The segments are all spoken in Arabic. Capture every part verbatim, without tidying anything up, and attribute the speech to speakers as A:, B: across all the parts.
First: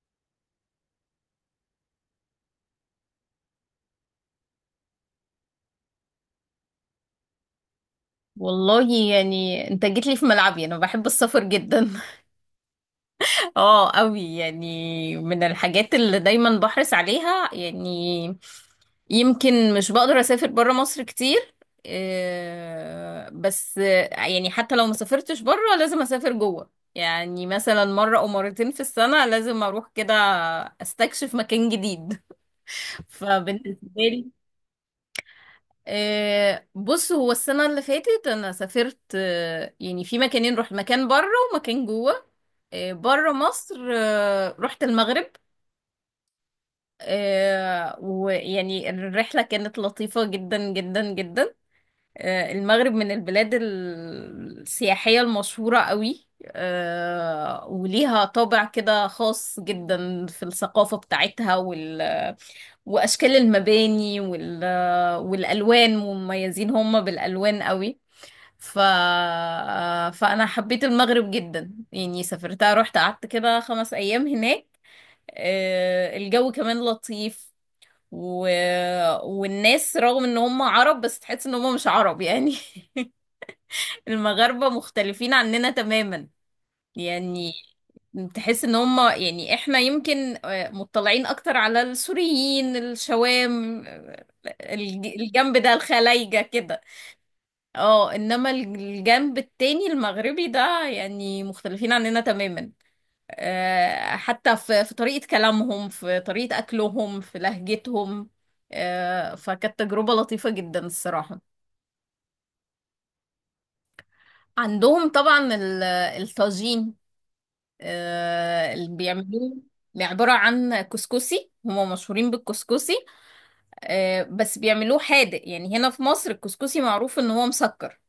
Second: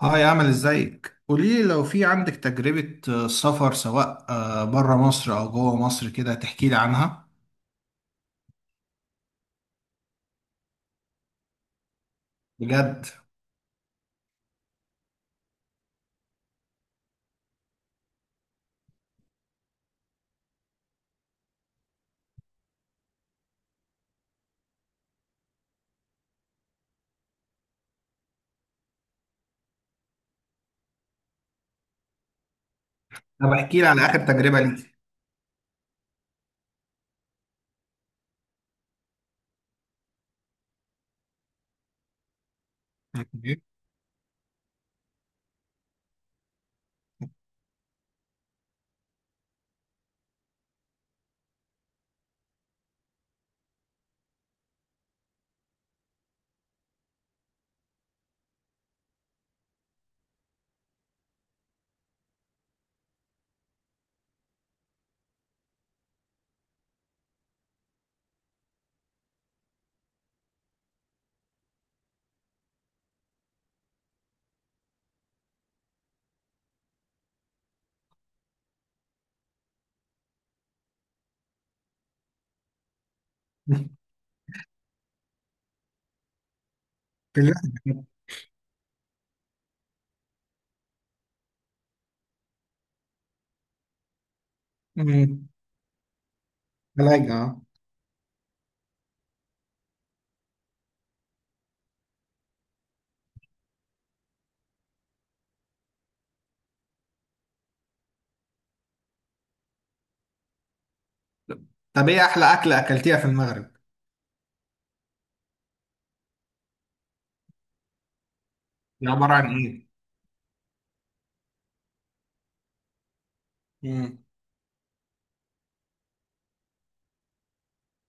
A: هاي، عامل ازيك؟ قوليلي لو في عندك تجربة آه، سفر سواء بره مصر او جوه مصر كده، تحكيلي عنها.
B: والله يعني انت جيت لي في ملعبي، انا بحب السفر جدا.
A: بجد؟
B: اه قوي، يعني من الحاجات اللي دايما بحرص عليها. يعني يمكن مش بقدر اسافر برا مصر كتير، آه، بس، آه، يعني حتى لو ما سافرتش برا لازم اسافر جوه، يعني مثلا مرة او مرتين في السنة لازم اروح كده استكشف مكان جديد.
A: طب
B: فبالنسبة
A: احكيلي على اخر
B: لي،
A: تجربة ليك.
B: آه، بص، هو السنة اللي فاتت أنا سافرت، آه، يعني في مكانين، رحت مكان بره ومكان جوه. آه، بره
A: أوكي.
B: مصر، آه، رحت المغرب. آه، ويعني الرحلة كانت لطيفة جدا جدا جدا. آه، المغرب من البلاد ال- السياحية المشهورة قوي، آه، وليها طابع كده خاص جدا في الثقافة بتاعتها وال... وأشكال المباني وال... والألوان، مميزين هم بالألوان قوي. ف... فأنا حبيت المغرب جدا، يعني سافرتها رحت قعدت كده خمس أيام هناك. آه، الجو كمان لطيف، و... والناس رغم ان هم عرب بس تحس ان هم مش عرب يعني. المغاربة مختلفين عننا تماما
A: في
B: يعني.
A: الرحلة.
B: تحس ان هم، يعني احنا يمكن، آه، مطلعين اكتر على السوريين الشوام، آه، الج-
A: أمم،
B: الجنب ده الخلايجة كده.
A: ثلاجة آه.
B: اه، انما الجنب التاني المغربي ده يعني مختلفين عننا تماما، آه، حتى في في طريقة كلامهم، في طريقة اكلهم، في لهجتهم. آه، فكانت تجربة لطيفة جدا الصراحة.
A: طب ايه احلى اكلة اكلتيها في المغرب؟
B: عندهم طبعا ال- الطاجين، آه، اللي
A: دي عبارة عن
B: بيعملوه.
A: ايه؟
B: يعني عبارة عن كسكسي، هما مشهورين بالكسكسي،
A: أمم،
B: آه، بس بيعملوه حادق. يعني هنا في مصر الكسكسي معروف ان هو مسكر،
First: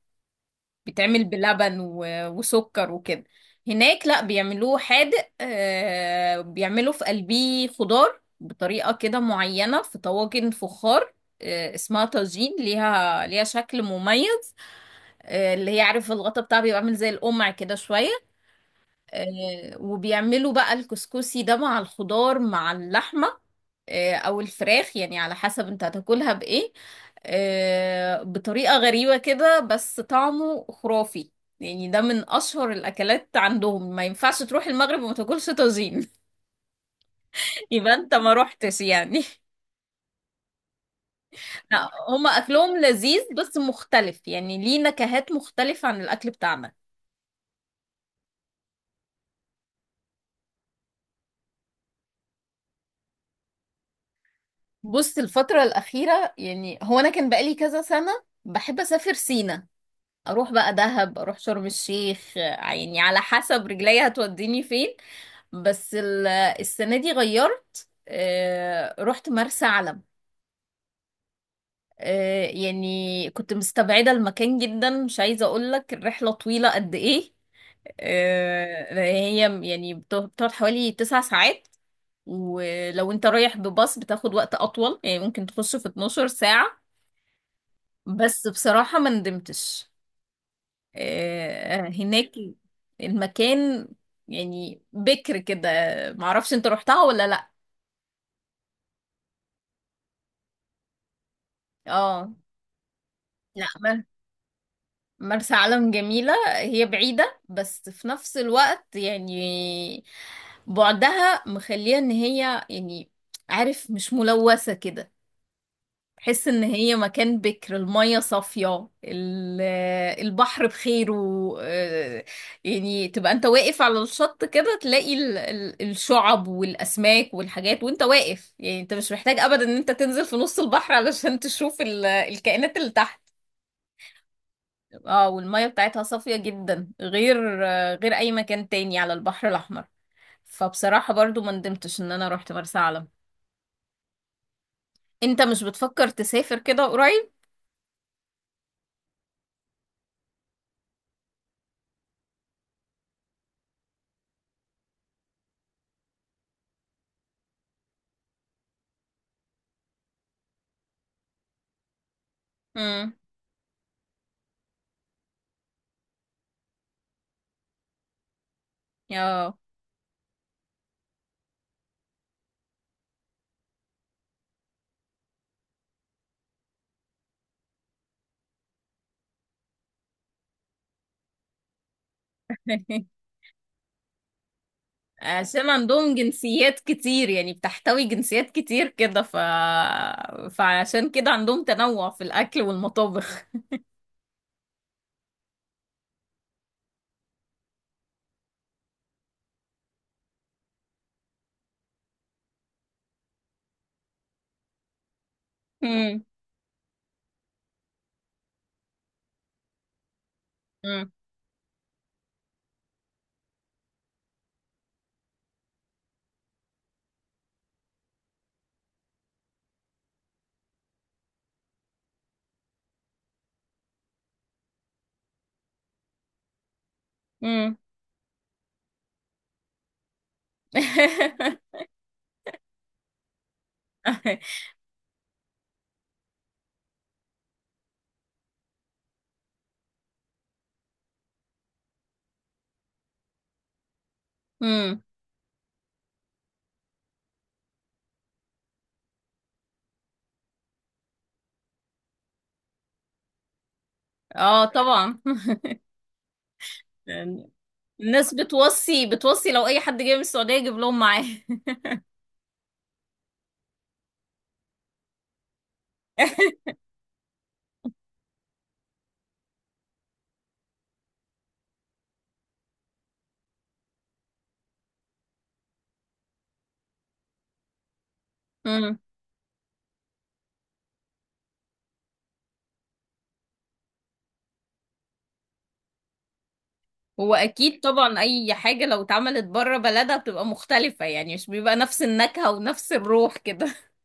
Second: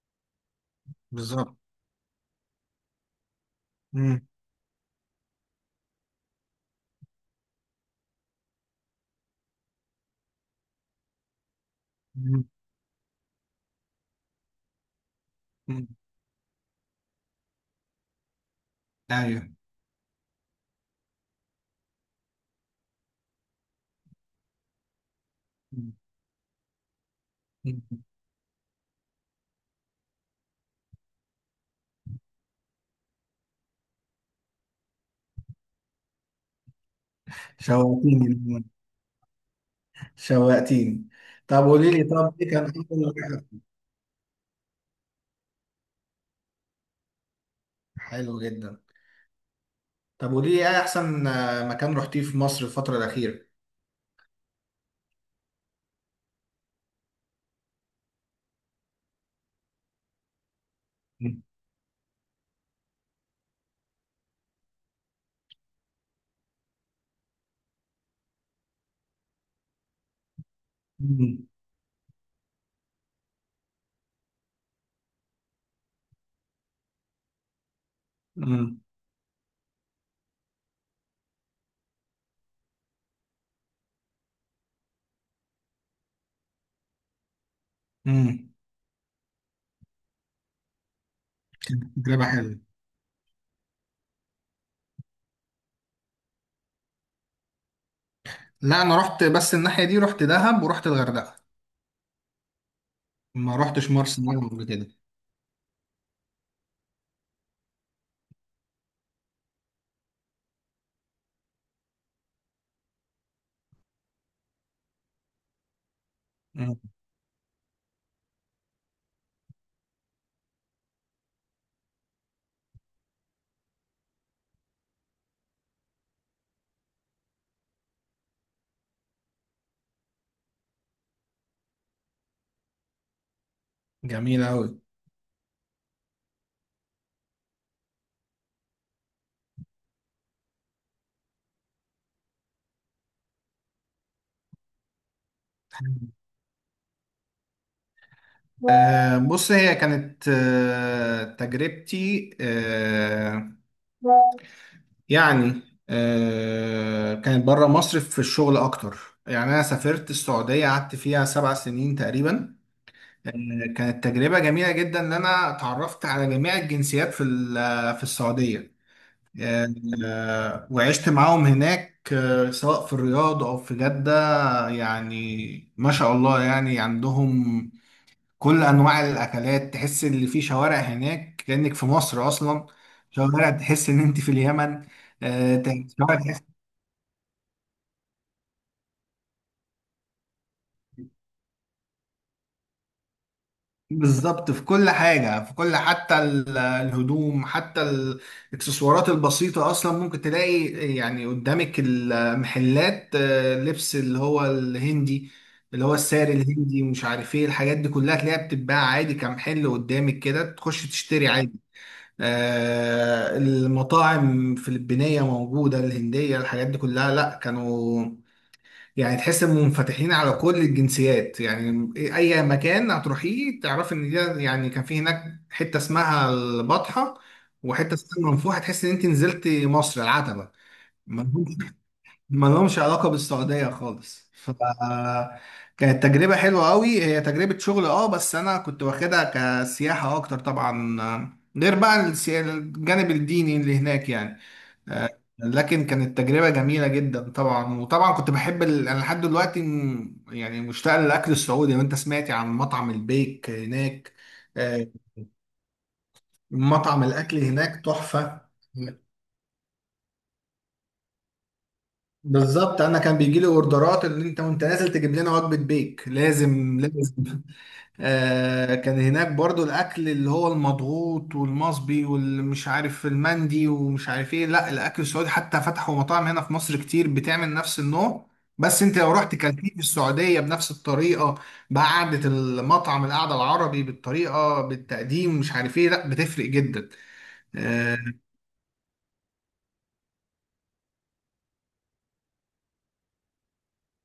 B: بيتعمل
A: بالظبط.
B: بلبن و- وسكر وكده. هناك لا،
A: أمم،
B: بيعملوه حادق، آه، بيعملوا في قلبيه خضار بطريقة كده معينة في طواجن فخار، آه، اسمها
A: أمم،
B: طاجين، ليها ليها شكل مميز. آه، اللي هي
A: أمم.
B: عارف الغطا بتاعها بيبقى عامل زي القمع كده شوية.
A: ايوه.
B: آه، وبيعملوا بقى الكسكسي ده مع الخضار مع اللحمة، آه، أو الفراخ يعني على حسب انت
A: أمم،
B: هتاكلها بإيه،
A: أمم.
B: آه، بطريقة غريبة كده بس طعمه خرافي. يعني ده من أشهر الأكلات عندهم، ما ينفعش تروح المغرب وما تاكلش طاجين. يبقى انت ما
A: شوقتيني،
B: روحتش يعني.
A: شوقتيني. طب
B: لا،
A: قوليلي،
B: هما
A: طب ايه كان
B: أكلهم
A: اول...
B: لذيذ بس مختلف، يعني ليه نكهات مختلفة عن الأكل بتاعنا.
A: حلو جدا. طب ودي ايه احسن آه، مكان رحتيه في مصر الفترة الأخيرة؟
B: بص، الفترة الأخيرة يعني، هو أنا كان بقالي كذا سنة بحب أسافر سينا، اروح بقى دهب، اروح شرم الشيخ، آه، يعني على حسب رجليا هتوديني فين. بس ال- السنة دي غيرت، آه، رحت مرسى علم.
A: امم
B: آه، يعني كنت مستبعدة المكان جدا، مش عايزة اقولك الرحلة طويلة قد ايه.
A: امم
B: آه، هي يعني بت- بتقعد حوالي تسع ساعات، ولو انت رايح بباص بتاخد وقت اطول، يعني ممكن تخش في اتناشر ساعة. بس
A: امم
B: بصراحة ما ندمتش. آه،
A: تجربة
B: هناك
A: حلوة.
B: المكان يعني بكر كده. معرفش انت روحتها ولا لا.
A: لا انا رحت، بس الناحية دي رحت دهب ورحت الغردقة،
B: اه،
A: ما
B: لا،
A: رحتش
B: مر-
A: مرسى مطروح قبل كده.
B: مرسى علم جميلة. هي بعيدة بس في نفس الوقت يعني بعدها مخليها ان هي يعني، عارف، مش ملوثة كده. تحس ان
A: مم.
B: هي مكان بكر، المية صافية، ال- البحر بخيره. آه، يعني تبقى انت واقف على الشط كده تلاقي ال- ال- الشعب والاسماك والحاجات وانت واقف، يعني انت مش محتاج ابدا ان انت تنزل في نص البحر علشان تشوف ال- الكائنات اللي تحت.
A: جميلة أوي.
B: اه، والمية بتاعتها صافية جدا، غير، آه، غير اي مكان تاني على البحر الاحمر. فبصراحة برضو ما ندمتش ان انا رحت مرسى علم. انت مش بتفكر تسافر كده قريب؟
A: آه بص، هي كانت آه تجربتي، آه يعني آه كانت بره مصر في الشغل اكتر، يعني انا سافرت السعودية، قعدت فيها سبع سنين تقريبا.
B: امم،
A: كانت تجربة جميلة جدا إن أنا اتعرفت على جميع الجنسيات في ال- في السعودية.
B: اه.
A: آه، آه، وعشت معاهم هناك، آه، سواء في الرياض أو في جدة. يعني ما شاء الله يعني عندهم كل أنواع الأكلات، تحس إن في شوارع هناك كأنك في مصر أصلا. شوارع تحس إن أنت في اليمن. آه،
B: عشان عندهم
A: شوارع
B: جنسيات كتير، يعني بتحتوي جنسيات كتير كده، ف... فعشان كده عندهم تنوع في الأكل والمطابخ.
A: بالظبط، في كل حاجة، في كل... حتى ال- الهدوم، حتى الاكسسوارات البسيطة أصلا ممكن تلاقي. يعني قدامك المحلات، آه، لبس اللي هو الهندي، اللي هو
B: مم.
A: الساري الهندي ومش عارف ايه، الحاجات دي كلها تلاقيها بتتباع عادي، كمحل قدامك كده تخش
B: مم.
A: تشتري عادي. آه، المطاعم الفلبينية موجودة، الهندية، الحاجات دي كلها، لا كانوا... يعني تحس انهم منفتحين على كل الجنسيات. يعني اي مكان هتروحيه تعرفي ان ده، يعني كان في هناك حته اسمها البطحه
B: مم.
A: وحته اسمها المنفوحه، تحس ان انت نزلت مصر العتبه. ما لهمش ما لهمش علاقه بالسعوديه خالص. ف... كانت تجربه حلوه قوي. هي تجربه شغل، اه، بس انا كنت واخدها كسياحه اكتر طبعا. غير بقى السيا- الجانب الديني اللي هناك يعني.
B: مم.
A: آه، لكن كانت تجربة جميلة جدا طبعا. وطبعا كنت بحب ال... انا لحد دلوقتي م- يعني مشتاق للاكل السعودي. وانت سمعتي عن مطعم البيك هناك؟
B: اه
A: آه،
B: طبعا.
A: مطعم الاكل
B: يعني
A: هناك
B: الناس
A: تحفة.
B: بتوصي، بتوصي لو أي حد جاي من السعودية يجيب لهم معاه.
A: بالظبط، انا كان بيجي لي اوردرات ان انت وانت نازل تجيب لنا وجبة بيك، لازم لازم. آه، كان هناك برضو الاكل اللي هو المضغوط والمصبي والمش عارف المندي ومش عارف ايه، لا الاكل السعودي حتى فتحوا مطاعم هنا في مصر كتير بتعمل نفس النوع، بس انت
B: مم.
A: لو رحت كلتيه في السعودية بنفس الطريقة، بقعدة المطعم، القعدة العربي، بالطريقة، بالتقديم، مش عارف ايه، لا بتفرق جدا.
B: هو أكيد
A: آه،
B: طبعا، أي حاجة لو اتعملت بره بلدها بتبقى مختلفة، يعني مش بيبقى نفس النكهة ونفس الروح كده.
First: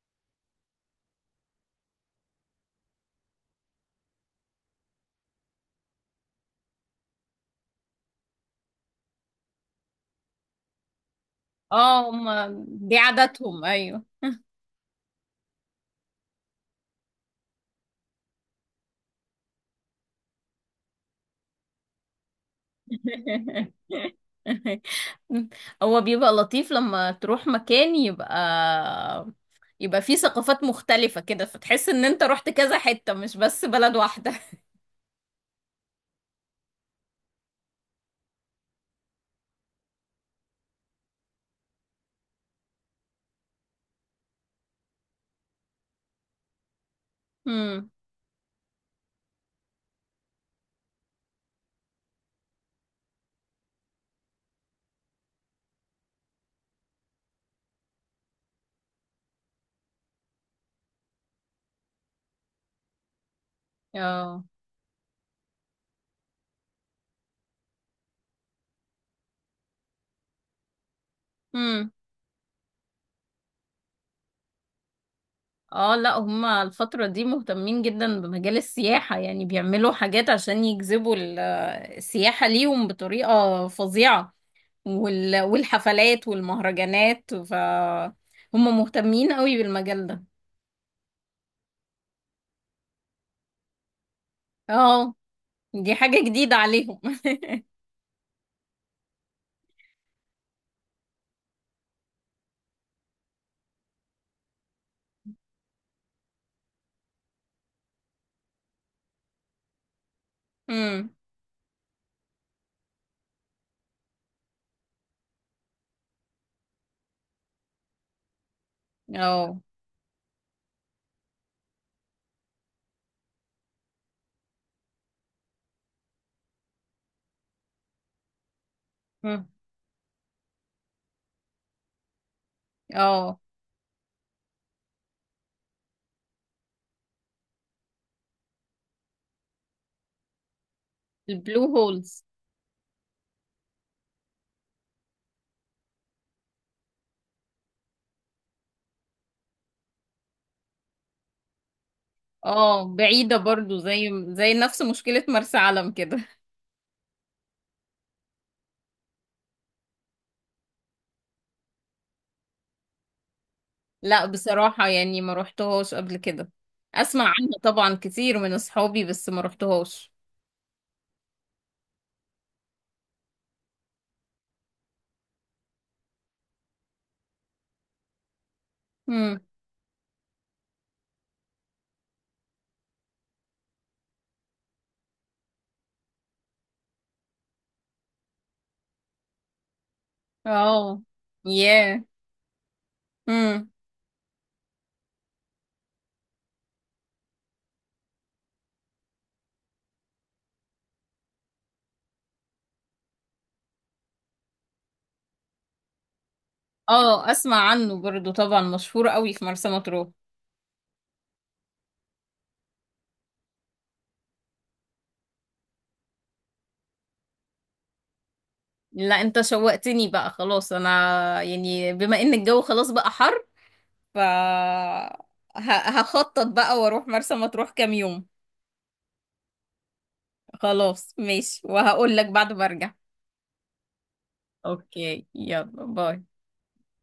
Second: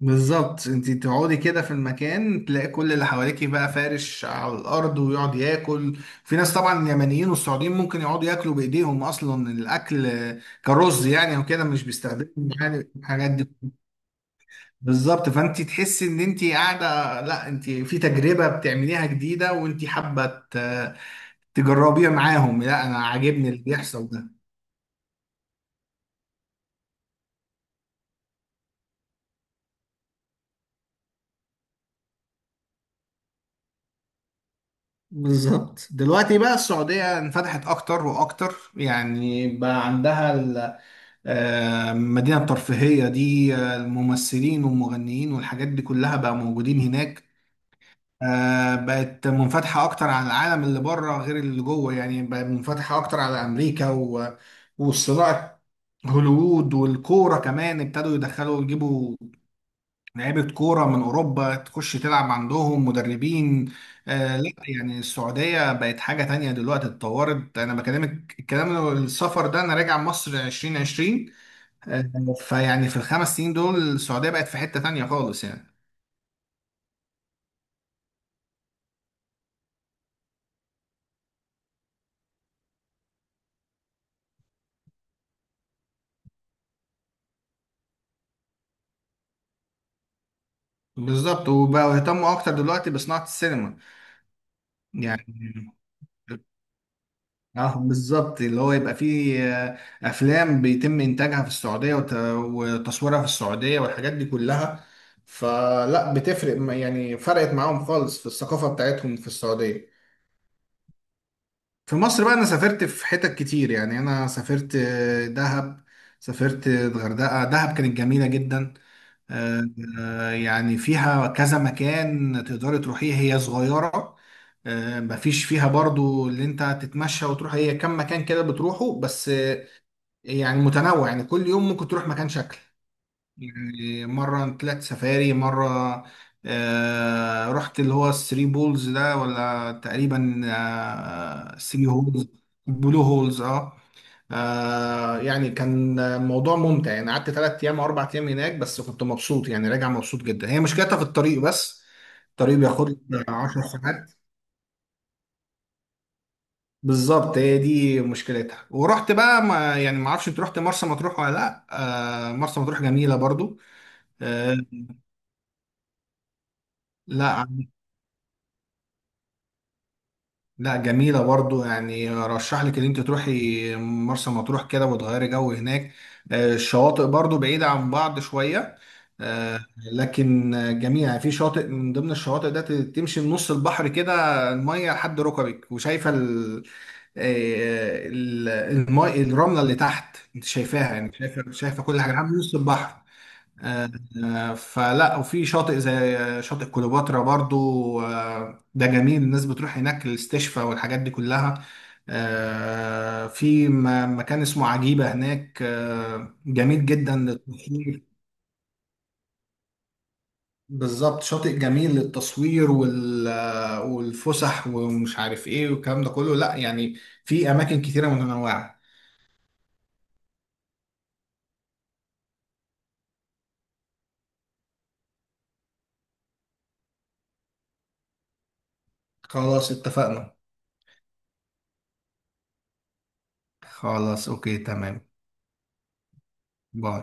A: بالظبط، انت تقعدي كده في المكان تلاقي كل اللي حواليكي بقى فارش على الارض ويقعد ياكل. في ناس طبعا، اليمنيين والسعوديين، ممكن يقعدوا ياكلوا بايديهم اصلا الاكل، كرز يعني وكده، مش
B: اه، هم،
A: بيستخدموا يعني
B: دي
A: الحاجات دي.
B: عاداتهم، أيوه.
A: بالظبط، فانت تحسي ان انت قاعده، لا انت في تجربه بتعمليها جديده وانت حابه ت- تجربيها معاهم. لا انا عاجبني اللي بيحصل ده.
B: هو بيبقى لطيف لما تروح مكان يبقى، يبقى فيه ثقافات مختلفة كده، فتحس ان انت رحت كذا حتة مش بس بلد واحدة.
A: بالظبط، دلوقتي بقى السعودية انفتحت أكتر وأكتر، يعني بقى عندها آه، المدينة الترفيهية دي، آه، الممثلين والمغنيين والحاجات دي كلها بقى موجودين هناك.
B: امم،
A: آه، بقت منفتحة أكتر على العالم اللي بره غير اللي جوه، يعني بقت منفتحة أكتر على أمريكا و... والصناعة، هوليوود، والكورة كمان ابتدوا يدخلوا يجيبوا لعيبة كورة من أوروبا تخش تلعب عندهم، مدربين. آه
B: اه،
A: لا يعني السعودية بقت حاجة تانية دلوقتي، اتطورت. أنا بكلمك الكلام، السفر ده أنا راجع مصر ألفين وعشرين،
B: امم،
A: آه، فيعني في الخمس سنين دول السعودية بقت في حتة تانية خالص يعني.
B: اه، لا، هما الفترة دي مهتمين جدا بمجال السياحة، يعني بيعملوا حاجات عشان يجذبوا ال- السياحة ليهم بطريقة فظيعة، وال- والحفلات والمهرجانات. ف هم مهتمين قوي بالمجال ده.
A: بالظبط، وبقوا يهتموا أكتر دلوقتي بصناعة السينما
B: اه،
A: يعني.
B: دي حاجة جديدة عليهم.
A: اه بالظبط، اللي هو يبقى فيه آه، أفلام بيتم إنتاجها في السعودية وت- وتصويرها في السعودية والحاجات دي كلها. فلا بتفرق م- يعني فرقت معاهم خالص في الثقافة بتاعتهم في السعودية.
B: امم،
A: في مصر بقى، أنا سافرت في حتت كتير يعني. أنا سافرت آه، دهب، سافرت الغردقة. دهب كانت جميلة جدا.
B: اه.
A: آه، آه، يعني فيها كذا مكان تقدري تروحيه، هي صغيرة، آه، مفيش فيها برضو اللي انت تتمشى وتروح، هي كم مكان كده بتروحه بس.
B: مم.
A: آه، يعني متنوع، يعني كل يوم ممكن تروح مكان شكل.
B: اه،
A: يعني مرة طلعت سفاري، مرة آه، رحت اللي هو الثري بولز ده ولا تقريبا آه،
B: البلو
A: ثري
B: هولز،
A: هولز. بلو هولز، اه. آه يعني كان موضوع ممتع، يعني قعدت ثلاث ايام او اربع ايام هناك بس كنت مبسوط، يعني راجع مبسوط جدا. هي مشكلتها في الطريق بس، الطريق
B: اه،
A: بياخد لي
B: بعيدة
A: 10
B: برضو، زي
A: ساعات.
B: زي نفس مشكلة مرسى علم كده.
A: بالظبط هي دي مشكلتها. ورحت بقى، ما يعني ما اعرفش انت رحت مرسى مطروح ولا لا. آه مرسى مطروح جميله برضو.
B: لا
A: آه
B: بصراحة، يعني ما روحتهاش قبل كده. اسمع
A: لا
B: عنها طبعا كتير من اصحابي بس ما روحتهاش.
A: لا جميلة برضو. يعني رشح لك ان انت تروحي مرسى مطروح كده وتغيري جو هناك. آه، الشواطئ برضو بعيدة عن بعض شوية.
B: امم،
A: آه، لكن جميلة، يعني في شاطئ من ضمن الشواطئ ده ت- تمشي من نص البحر كده، المية لحد ركبك وشايفة ال- آه، ال- المي، الرملة اللي تحت انت شايفاها،
B: اه،
A: يعني شايفة، شايفة كل
B: ياه،
A: حاجة لحد نص البحر.
B: امم،
A: آه، آه، فلا، وفي شاطئ زي آه، شاطئ كليوباترا برضو. آه، ده جميل، الناس بتروح هناك للاستشفاء والحاجات دي كلها. آه، في م- مكان اسمه عجيبة هناك، آه، جميل جدا
B: اه، اسمع عنه
A: للتصوير.
B: برضو طبعا، مشهور قوي في مرسى مطروح.
A: بالظبط، شاطئ جميل للتصوير وال- آه، والفسح ومش عارف ايه والكلام ده كله، لا يعني في اماكن كتيرة متنوعة.
B: لا انت شوقتني بقى خلاص، انا يعني بما ان الجو خلاص بقى حر، ف ه- هخطط بقى واروح مرسى مطروح كام يوم.
A: خلاص اتفقنا.
B: خلاص ماشي، وهقول لك بعد ما ارجع.
A: خلاص، اوكي، تمام.
B: اوكي يلا باي.
A: باي.